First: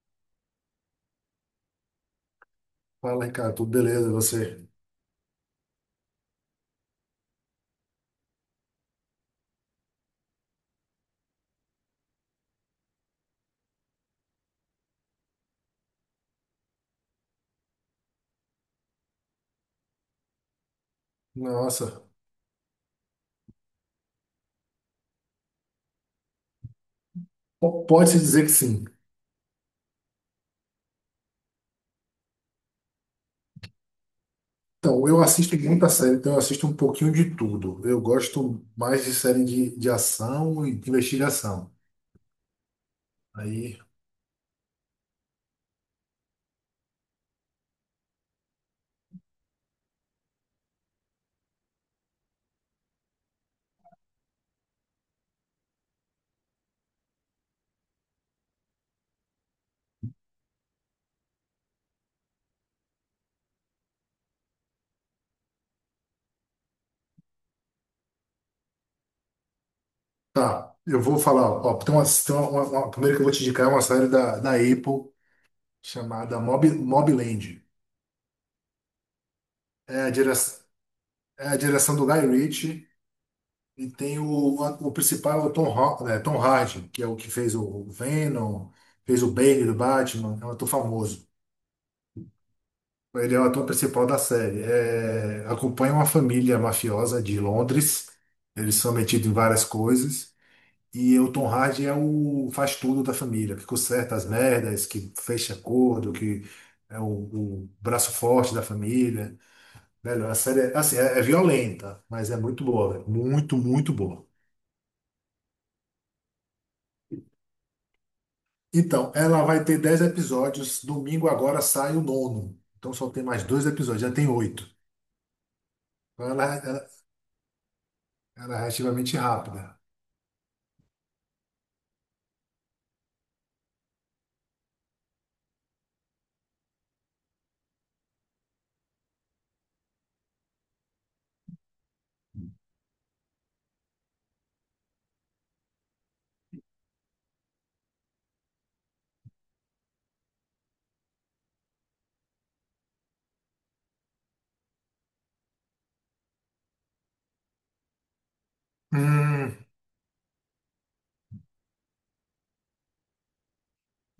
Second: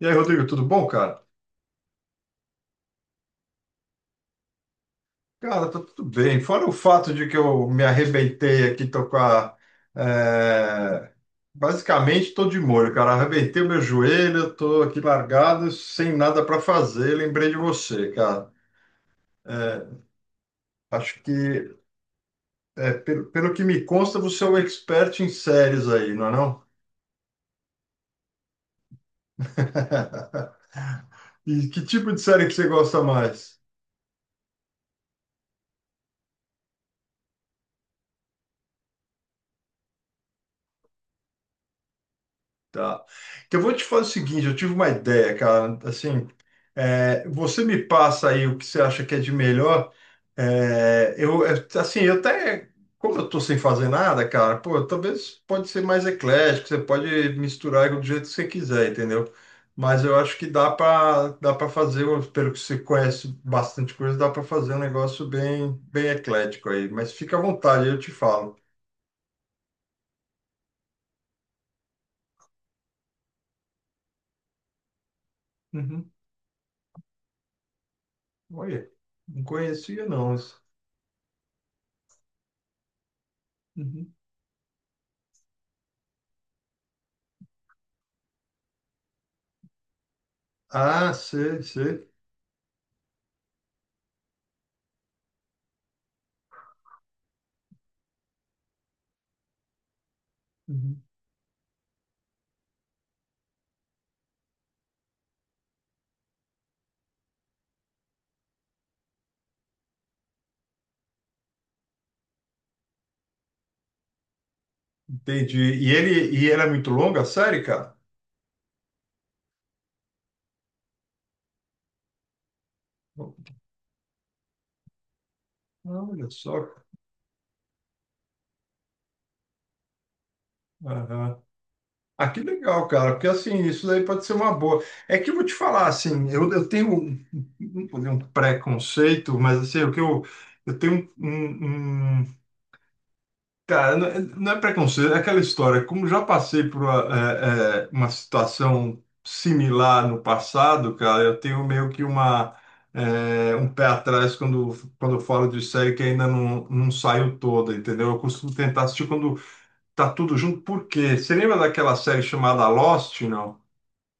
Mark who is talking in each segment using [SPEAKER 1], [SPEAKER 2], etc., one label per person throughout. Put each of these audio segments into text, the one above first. [SPEAKER 1] E aí, Rodrigo, tudo bom, cara?
[SPEAKER 2] Fala, Ricardo, tudo beleza, e você?
[SPEAKER 1] Cara, tá tudo bem. Fora o fato de que eu me arrebentei aqui. Tô com a. é, Basicamente, tô de molho, cara. Arrebentei o meu joelho, tô aqui largado, sem nada para fazer. Lembrei de você, cara. É, acho que,
[SPEAKER 2] Nossa,
[SPEAKER 1] pelo que me consta, você é um expert em séries aí, não é não?
[SPEAKER 2] pode-se dizer que sim.
[SPEAKER 1] E que tipo de série que você gosta mais?
[SPEAKER 2] Então, eu assisto muita série, então eu assisto um pouquinho de tudo. Eu gosto mais de série de ação e de investigação.
[SPEAKER 1] Tá. Então, eu vou
[SPEAKER 2] Aí,
[SPEAKER 1] te fazer o seguinte, eu tive uma ideia, cara, assim, você me passa aí o que você acha que é de melhor, assim, como eu tô sem fazer nada, cara, pô, talvez pode ser mais eclético, você pode misturar do jeito que você quiser, entendeu? Mas eu acho que dá para fazer, pelo que você conhece bastante coisa, dá para fazer um negócio bem, bem eclético aí, mas fica à vontade, eu te falo.
[SPEAKER 2] tá, eu vou falar, ó, tem uma primeiro que eu vou te indicar é uma série da Apple
[SPEAKER 1] Uhum.
[SPEAKER 2] chamada Mobland.
[SPEAKER 1] Olha, não
[SPEAKER 2] É
[SPEAKER 1] conhecia
[SPEAKER 2] a, dire,
[SPEAKER 1] não isso.
[SPEAKER 2] É a direção do Guy Ritchie e
[SPEAKER 1] Uhum.
[SPEAKER 2] tem o principal, é o Tom Hardy, que é o que fez o Venom, fez o Bane do Batman, é um ator
[SPEAKER 1] Ah,
[SPEAKER 2] famoso.
[SPEAKER 1] sei, sei.
[SPEAKER 2] Ele é o ator principal da série. É, acompanha uma família mafiosa de Londres. Eles são metidos em várias coisas.
[SPEAKER 1] Uhum.
[SPEAKER 2] E o Tom Hardy é o faz tudo da família, que conserta as merdas, que fecha acordo, que é o braço forte da família. Velho, a série é, assim, é violenta, mas é muito boa, velho. Muito, muito boa.
[SPEAKER 1] Entendi. E ela é muito longa, a série, cara?
[SPEAKER 2] Então, ela vai ter 10 episódios. Domingo agora sai o nono. Então só tem mais dois episódios, já tem oito.
[SPEAKER 1] Olha
[SPEAKER 2] Então ela,
[SPEAKER 1] só,
[SPEAKER 2] é,
[SPEAKER 1] cara.
[SPEAKER 2] ela, ela é relativamente rápida.
[SPEAKER 1] Aham. Ah, que legal, cara, porque assim, isso daí pode ser uma boa. É que eu vou te falar, assim, eu tenho um, um preconceito, mas assim, o que eu tenho um, um- um Cara, não é preconceito, é aquela história. Como já passei por uma situação similar no passado, cara, eu tenho meio que um pé atrás quando eu falo de série que ainda não saiu toda, entendeu? Eu costumo tentar assistir quando
[SPEAKER 2] Hum,
[SPEAKER 1] tá tudo junto, por quê? Você lembra daquela série chamada Lost, não?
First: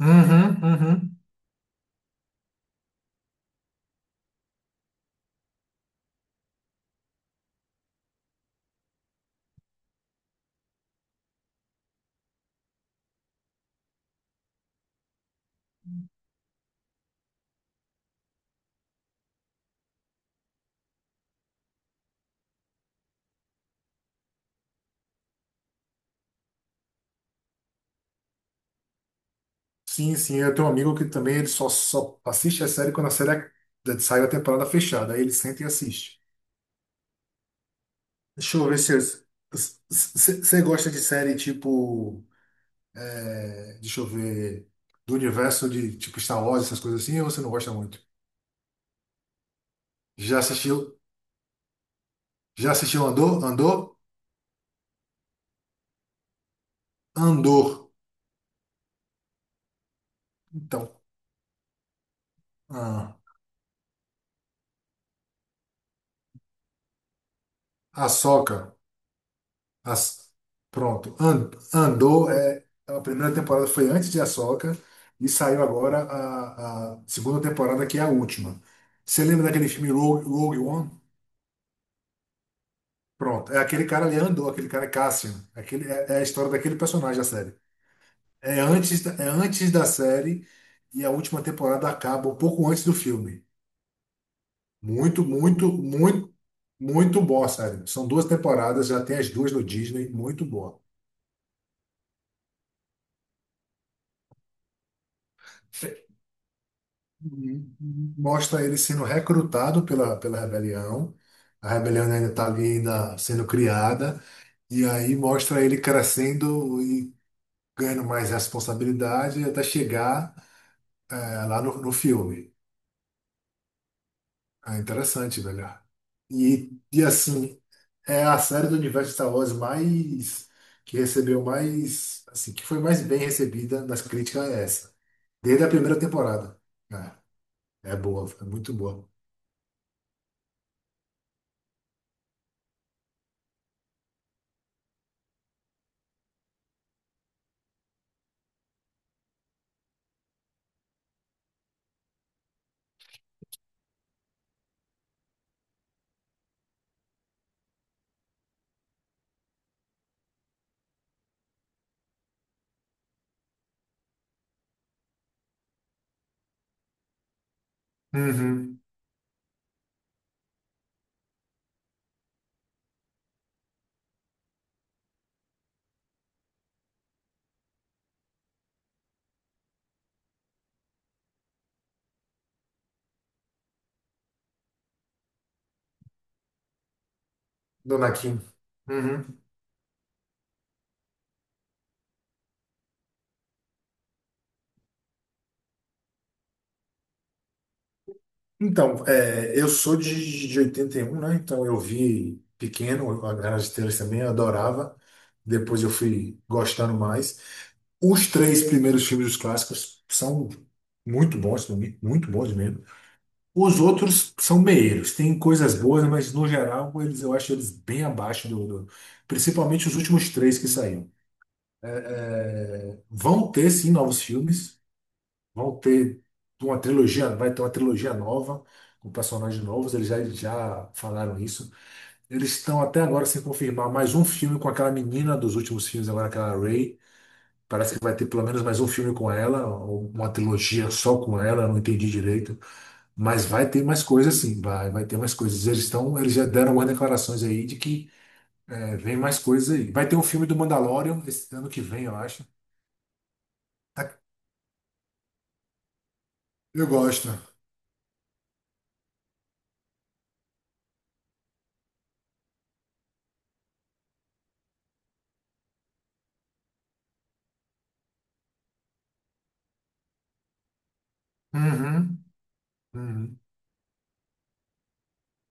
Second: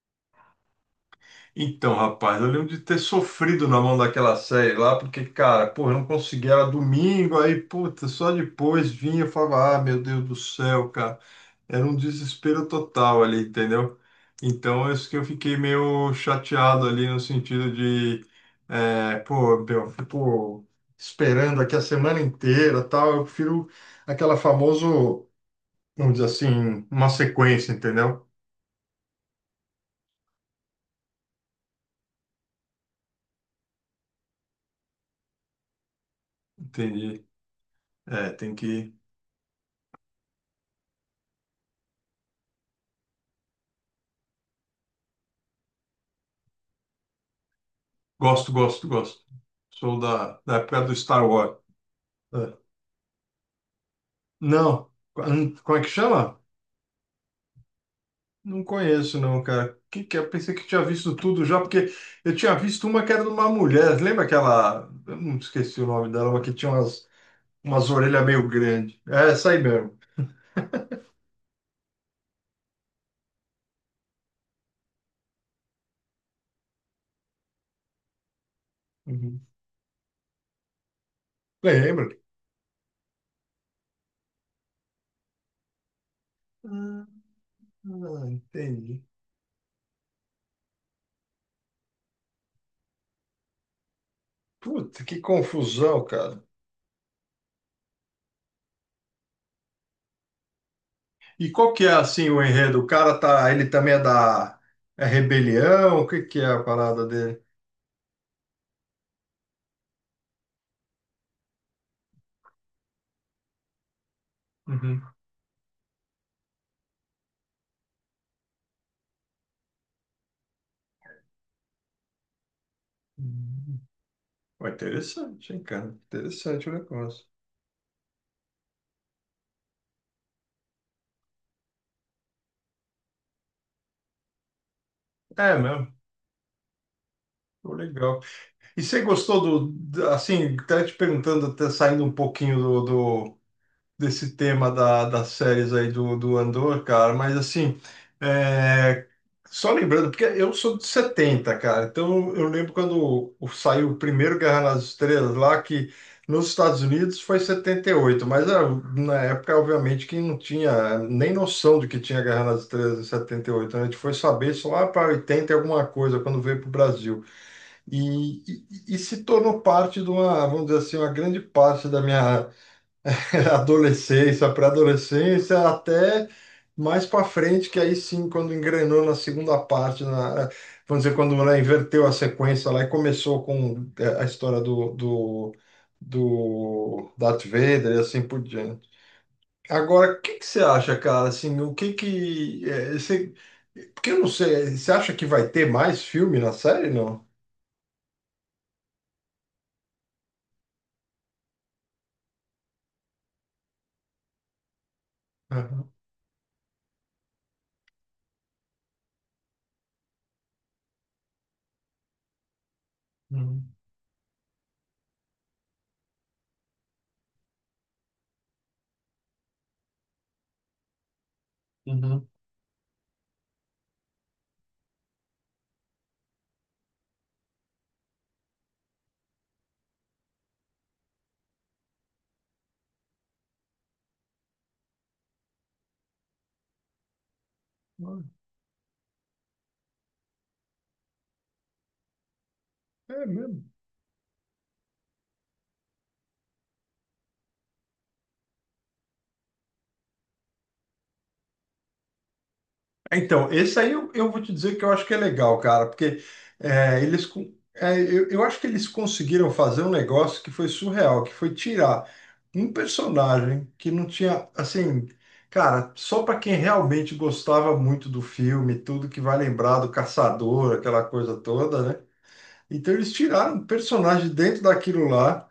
[SPEAKER 2] uhum, uhum.
[SPEAKER 1] Então, rapaz, eu lembro de ter sofrido na mão daquela série lá, porque, cara, pô, eu não conseguia, era domingo, aí, puta, só depois vinha e falava, ah, meu Deus do céu, cara. Era um desespero total ali, entendeu? Então, é isso que eu fiquei meio chateado ali, no sentido de, pô, meu, pô, esperando aqui a semana inteira, tal, eu prefiro aquela famoso, vamos dizer assim, uma sequência, entendeu?
[SPEAKER 2] Sim, sim, eu tenho um amigo que também ele só assiste a série quando a série saiu a temporada fechada. Aí ele senta e assiste.
[SPEAKER 1] Entendi. É, tem
[SPEAKER 2] Deixa eu ver
[SPEAKER 1] que
[SPEAKER 2] se você gosta de série tipo. Deixa eu ver. Do universo de tipo Star Wars, essas coisas assim, ou você não gosta muito?
[SPEAKER 1] Gosto, gosto, gosto. Sou
[SPEAKER 2] Já
[SPEAKER 1] da época do
[SPEAKER 2] assistiu?
[SPEAKER 1] Star Wars. É.
[SPEAKER 2] Já assistiu Andor? Andor?
[SPEAKER 1] Não, como é que chama?
[SPEAKER 2] Andor.
[SPEAKER 1] Não conheço, não, cara. Que é? Eu pensei que tinha
[SPEAKER 2] Então,
[SPEAKER 1] visto tudo já, porque eu tinha visto uma que
[SPEAKER 2] a
[SPEAKER 1] era de uma mulher. Lembra aquela. Eu não esqueci o nome dela, mas que tinha umas orelhas meio
[SPEAKER 2] Ahsoka.
[SPEAKER 1] grandes. É essa aí mesmo.
[SPEAKER 2] As, Pronto. Andor é. A primeira temporada foi antes de Ahsoka e saiu agora a segunda temporada, que é a última. Você
[SPEAKER 1] Uhum.
[SPEAKER 2] lembra daquele filme Rogue One?
[SPEAKER 1] Lembra?
[SPEAKER 2] Pronto. É aquele cara ali, Andor, aquele cara é Cassian. Aquele, é a história daquele
[SPEAKER 1] Ah,
[SPEAKER 2] personagem da série.
[SPEAKER 1] ah, entendi.
[SPEAKER 2] É antes da série e a última temporada acaba um pouco antes do filme.
[SPEAKER 1] Puta, que
[SPEAKER 2] Muito, muito,
[SPEAKER 1] confusão,
[SPEAKER 2] muito,
[SPEAKER 1] cara.
[SPEAKER 2] muito boa, sério. São duas temporadas, já tem as duas no Disney, muito boa.
[SPEAKER 1] E qual que é assim o enredo? Ele também é da rebelião? O
[SPEAKER 2] Fe-
[SPEAKER 1] que que é a parada dele?
[SPEAKER 2] Mostra ele sendo recrutado pela rebelião. A rebelião ainda está ali ainda sendo criada. E
[SPEAKER 1] Uhum.
[SPEAKER 2] aí mostra ele crescendo e ganhando mais responsabilidade até chegar lá no filme.
[SPEAKER 1] Hum. Pô,
[SPEAKER 2] É interessante,
[SPEAKER 1] interessante, hein,
[SPEAKER 2] velho.
[SPEAKER 1] cara? Interessante o
[SPEAKER 2] E
[SPEAKER 1] negócio.
[SPEAKER 2] assim, é a série do universo Star Wars mais que recebeu mais, assim, que foi mais bem recebida nas críticas é essa.
[SPEAKER 1] É
[SPEAKER 2] Desde a
[SPEAKER 1] mesmo,
[SPEAKER 2] primeira temporada.
[SPEAKER 1] pô,
[SPEAKER 2] É, é
[SPEAKER 1] legal.
[SPEAKER 2] boa, é muito
[SPEAKER 1] E você
[SPEAKER 2] boa.
[SPEAKER 1] gostou assim, até te perguntando, até saindo um pouquinho do, desse tema das séries aí do Andor, cara, mas assim, é, só lembrando, porque eu sou de 70 cara, então eu lembro quando saiu o primeiro Guerra nas Estrelas lá, que nos Estados Unidos foi 78 mas na época, obviamente, que não tinha nem noção de que tinha Guerra nas Estrelas em 78, né? A gente foi saber só lá para 80 e alguma coisa, quando veio para o Brasil, e,
[SPEAKER 2] Uhum.
[SPEAKER 1] e se tornou parte de uma, vamos dizer assim, uma grande parte da minha adolescência, pré-adolescência, até mais para frente, que aí sim, quando engrenou na segunda parte, vamos dizer, quando ela inverteu a sequência lá e começou com a história do Darth Vader e
[SPEAKER 2] Dona
[SPEAKER 1] assim
[SPEAKER 2] Kim.
[SPEAKER 1] por diante.
[SPEAKER 2] Uhum.
[SPEAKER 1] Agora, o que que você acha, cara? Assim, o que que... é, você, porque eu não sei, você acha que vai ter mais filme na série, não?
[SPEAKER 2] Então, é, eu sou de oitenta e um, né? Então eu vi pequeno, a Guerra nas Estrelas também, eu adorava. Depois
[SPEAKER 1] Aham,
[SPEAKER 2] eu fui gostando mais. Os três primeiros filmes dos clássicos são muito bons, muito bons mesmo.
[SPEAKER 1] uhum,
[SPEAKER 2] Os outros são meios, tem coisas boas, mas no geral eles, eu acho eles bem abaixo do principalmente os últimos três que saíram.
[SPEAKER 1] uhum.
[SPEAKER 2] Vão ter sim novos filmes, vão ter uma trilogia, vai ter uma trilogia nova com personagens novos, já falaram isso. Eles estão até agora sem confirmar mais um filme com aquela menina dos últimos filmes, agora aquela Ray. Parece que vai ter pelo menos mais um filme com ela, ou uma trilogia só com ela, eu não entendi direito.
[SPEAKER 1] É
[SPEAKER 2] Mas
[SPEAKER 1] mesmo?
[SPEAKER 2] vai ter mais coisas sim, vai ter mais coisas. Eles já deram algumas declarações aí de que é, vem mais coisas aí. Vai ter um filme do Mandalorian esse ano que vem, eu acho.
[SPEAKER 1] Então, esse aí eu,
[SPEAKER 2] Tá.
[SPEAKER 1] eu vou te dizer que eu acho que é legal, cara, porque
[SPEAKER 2] Eu gosto.
[SPEAKER 1] eu acho que eles conseguiram fazer um negócio que foi surreal, que foi tirar um personagem que não tinha, assim, cara, só para quem realmente gostava muito do filme, tudo que vai lembrar do caçador, aquela coisa toda, né?
[SPEAKER 2] Uhum,
[SPEAKER 1] Então eles
[SPEAKER 2] uhum.
[SPEAKER 1] tiraram um personagem dentro daquilo lá.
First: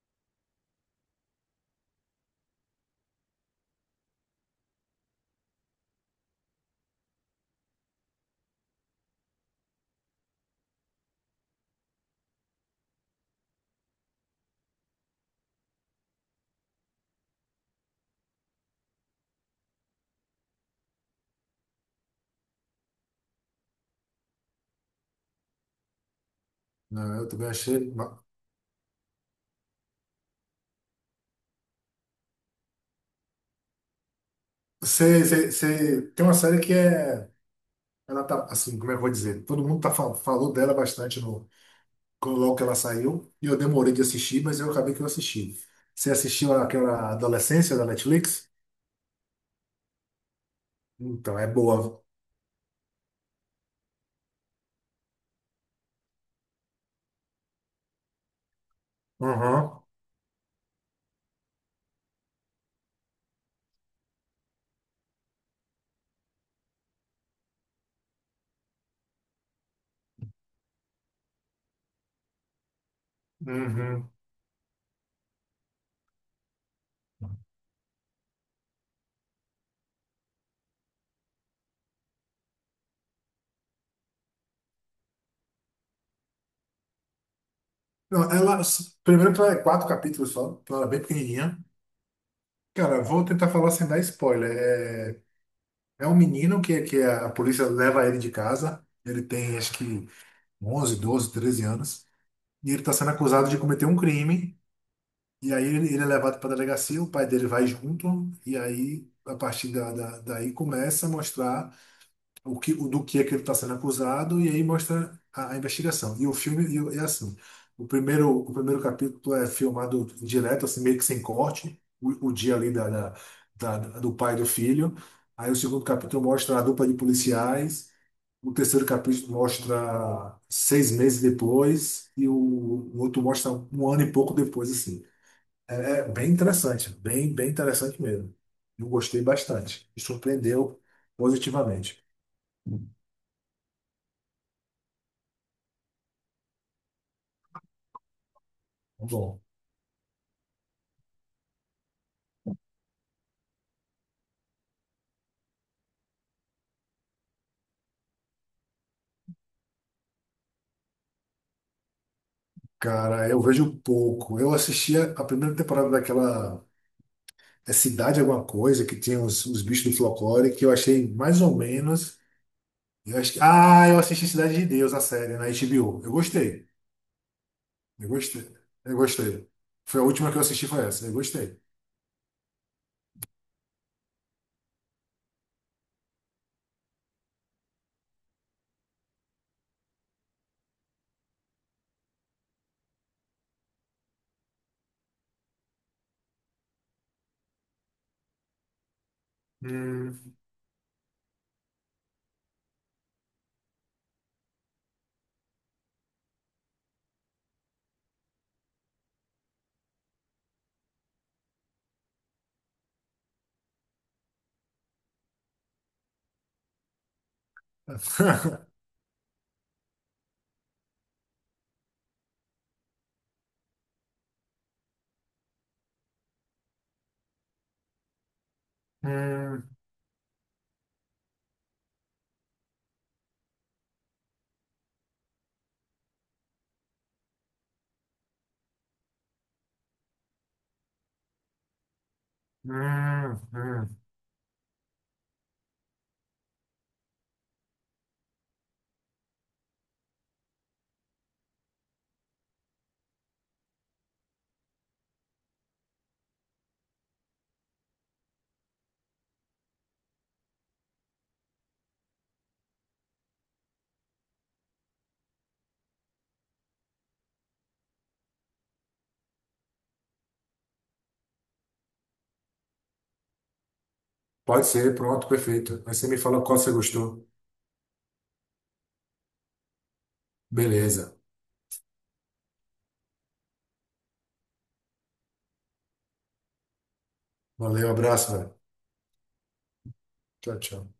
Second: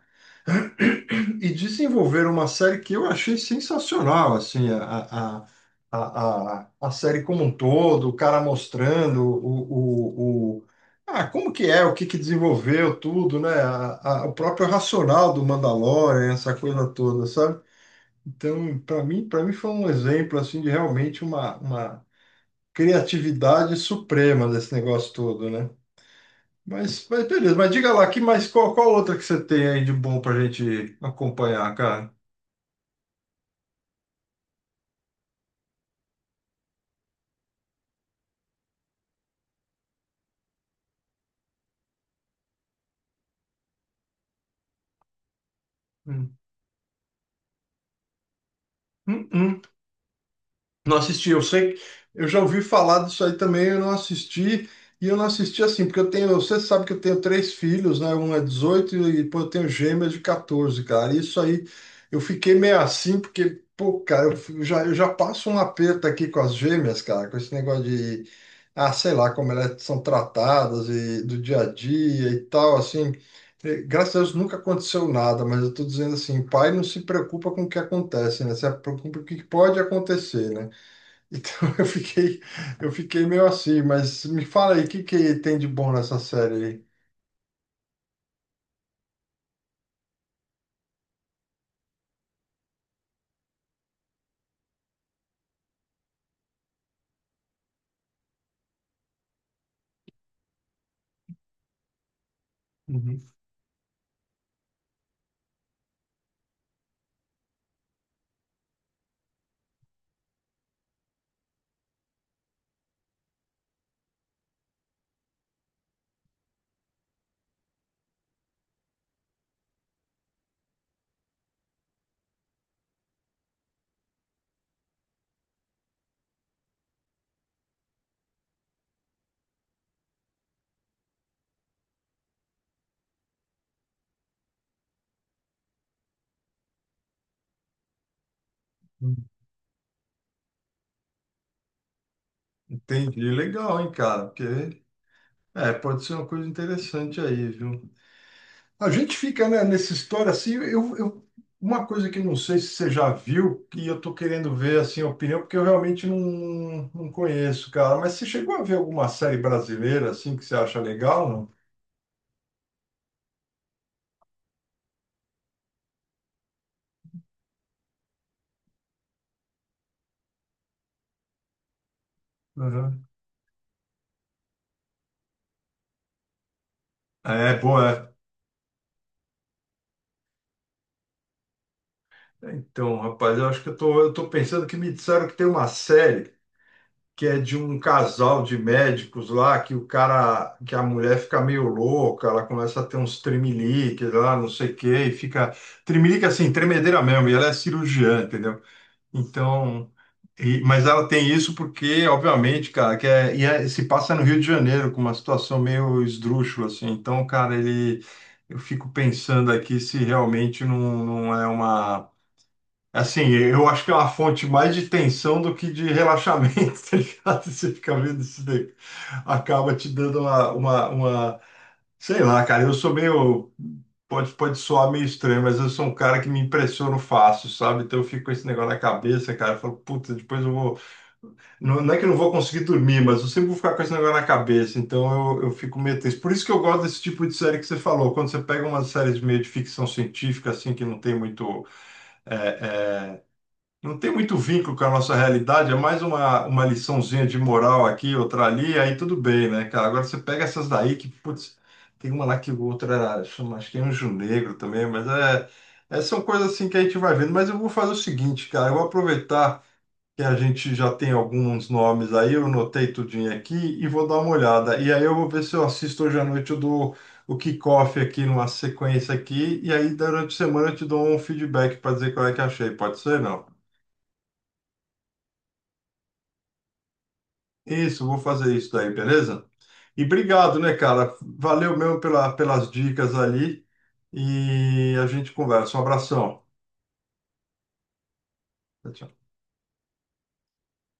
[SPEAKER 1] E desenvolveram uma série que eu achei sensacional, assim, a série como um todo, o cara mostrando ah, o que que desenvolveu tudo, né? O próprio racional do Mandalorian, essa coisa toda, sabe? Então, para mim foi um exemplo, assim, de realmente uma criatividade suprema desse negócio todo, né? Mas,
[SPEAKER 2] Não,
[SPEAKER 1] mas
[SPEAKER 2] eu também
[SPEAKER 1] beleza, mas diga
[SPEAKER 2] achei.
[SPEAKER 1] lá, que mais, qual outra que você tem aí de bom pra gente acompanhar, cara?
[SPEAKER 2] Você tem uma série que é. Ela tá, assim, como é que eu vou dizer? Todo mundo tá, falou dela bastante no, quando logo que ela saiu. E eu demorei de assistir, mas eu acabei que eu assisti. Você
[SPEAKER 1] Hum.
[SPEAKER 2] assistiu aquela Adolescência da Netflix?
[SPEAKER 1] Uhum. Não assisti,
[SPEAKER 2] Então,
[SPEAKER 1] eu
[SPEAKER 2] é
[SPEAKER 1] sei,
[SPEAKER 2] boa.
[SPEAKER 1] eu já ouvi falar disso aí também, eu não assisti, e eu não assisti assim, porque eu tenho, você sabe que eu tenho três filhos, né? Um é 18 e depois eu tenho
[SPEAKER 2] Uhum.
[SPEAKER 1] gêmeas de 14, cara. Isso aí, eu fiquei meio assim, porque, pô, cara, eu já passo um aperto aqui com as gêmeas, cara, com esse negócio de, sei lá, como elas são tratadas e do dia a dia e tal, assim.
[SPEAKER 2] Uhum.
[SPEAKER 1] Graças a Deus nunca aconteceu nada, mas eu tô dizendo assim, pai não se preocupa com o que acontece, né? Se preocupa com o que pode acontecer, né? Então eu fiquei, eu fiquei meio assim, mas me fala aí, o que que tem de bom nessa série aí?
[SPEAKER 2] Não, ela. Primeiro que ela é quatro capítulos só, então ela é bem pequenininha. Cara, vou tentar falar sem dar spoiler. É, é um menino que a polícia leva ele de casa. Ele tem acho que 11, 12, 13 anos. E ele está sendo
[SPEAKER 1] Uhum.
[SPEAKER 2] acusado de cometer um crime. E aí ele é levado para a delegacia, o pai dele vai junto. E aí, a partir daí, começa a mostrar. O o do que é que ele está sendo acusado, e aí mostra a investigação. E o filme e o- É assim: o primeiro capítulo é filmado direto, assim, meio que sem corte, o dia ali do pai e do filho. Aí o segundo capítulo mostra a dupla de policiais. O terceiro capítulo mostra seis meses depois e o outro mostra um ano e pouco depois, assim. É, é bem interessante, bem, bem interessante mesmo. Eu gostei bastante. Me surpreendeu positivamente.
[SPEAKER 1] Entendi, legal, hein, cara? Porque pode ser uma coisa interessante aí, viu? A gente
[SPEAKER 2] Bom.
[SPEAKER 1] fica, né, nessa história assim, uma coisa que não sei se você já viu, que eu tô querendo ver assim a opinião, porque eu realmente não conheço, cara. Mas você chegou a ver alguma série brasileira assim que você acha legal,
[SPEAKER 2] Cara, eu vejo pouco. Eu assistia a primeira temporada daquela Cidade Alguma Coisa, que tinha os bichos do folclore, que eu achei mais ou menos.
[SPEAKER 1] não? Uhum.
[SPEAKER 2] Ah, eu assisti Cidade de Deus, a série, na HBO. Eu gostei.
[SPEAKER 1] É,
[SPEAKER 2] Eu
[SPEAKER 1] boa.
[SPEAKER 2] gostei. Eu gostei. Foi a última que eu assisti, foi essa. Eu gostei.
[SPEAKER 1] É. Então, rapaz, eu acho que eu tô, pensando que me disseram que tem uma série, que é de um casal de médicos lá, que a mulher fica meio louca, ela começa a ter uns tremelique lá, não sei o quê, e fica tremelique assim, tremedeira mesmo, e ela é cirurgiã, entendeu? Então,
[SPEAKER 2] Hum.
[SPEAKER 1] mas ela tem isso porque, obviamente, cara, que é, e é- se passa no Rio de Janeiro com uma situação meio esdrúxula assim. Então, cara, ele eu fico pensando aqui se realmente não é uma. Assim, eu acho que é uma fonte mais de tensão do que de relaxamento, tá ligado? Você fica vendo isso daí, acaba te dando sei lá, cara, Pode soar meio estranho, mas eu sou um cara que me impressiono fácil, sabe? Então eu fico com esse negócio na cabeça, cara, eu
[SPEAKER 2] Hum,
[SPEAKER 1] falo, puta, depois eu vou. Não, não é que eu não vou conseguir dormir, mas eu sempre vou ficar com esse negócio na cabeça, então eu fico meio tenso. Por isso que eu gosto desse tipo de série que você falou, quando você pega umas séries meio de ficção científica, assim, que é,
[SPEAKER 2] hum.
[SPEAKER 1] não tem muito vínculo com a nossa realidade, é mais uma, liçãozinha de moral aqui, outra ali, aí tudo bem, né, cara? Agora você pega essas daí que, putz, tem uma lá que chama, acho que é Anjo Negro também, mas são coisas assim que a gente vai vendo. Mas eu vou fazer o seguinte, cara, eu vou aproveitar que a gente já tem alguns nomes aí, eu anotei tudinho aqui e vou dar uma olhada. E aí eu vou ver se eu assisto hoje à noite, eu dou o kickoff aqui numa sequência aqui, e aí durante a semana eu te dou um feedback para dizer qual é que achei, pode ser, não?
[SPEAKER 2] Pode ser, pronto, perfeito. Aí você me fala qual você gostou.
[SPEAKER 1] Isso, vou fazer isso daí, beleza? E obrigado, né, cara?
[SPEAKER 2] Beleza.
[SPEAKER 1] Valeu mesmo pelas dicas ali. E a gente conversa. Um abração.
[SPEAKER 2] Valeu, abraço, velho.
[SPEAKER 1] Tchau, tchau.
[SPEAKER 2] Tchau, tchau.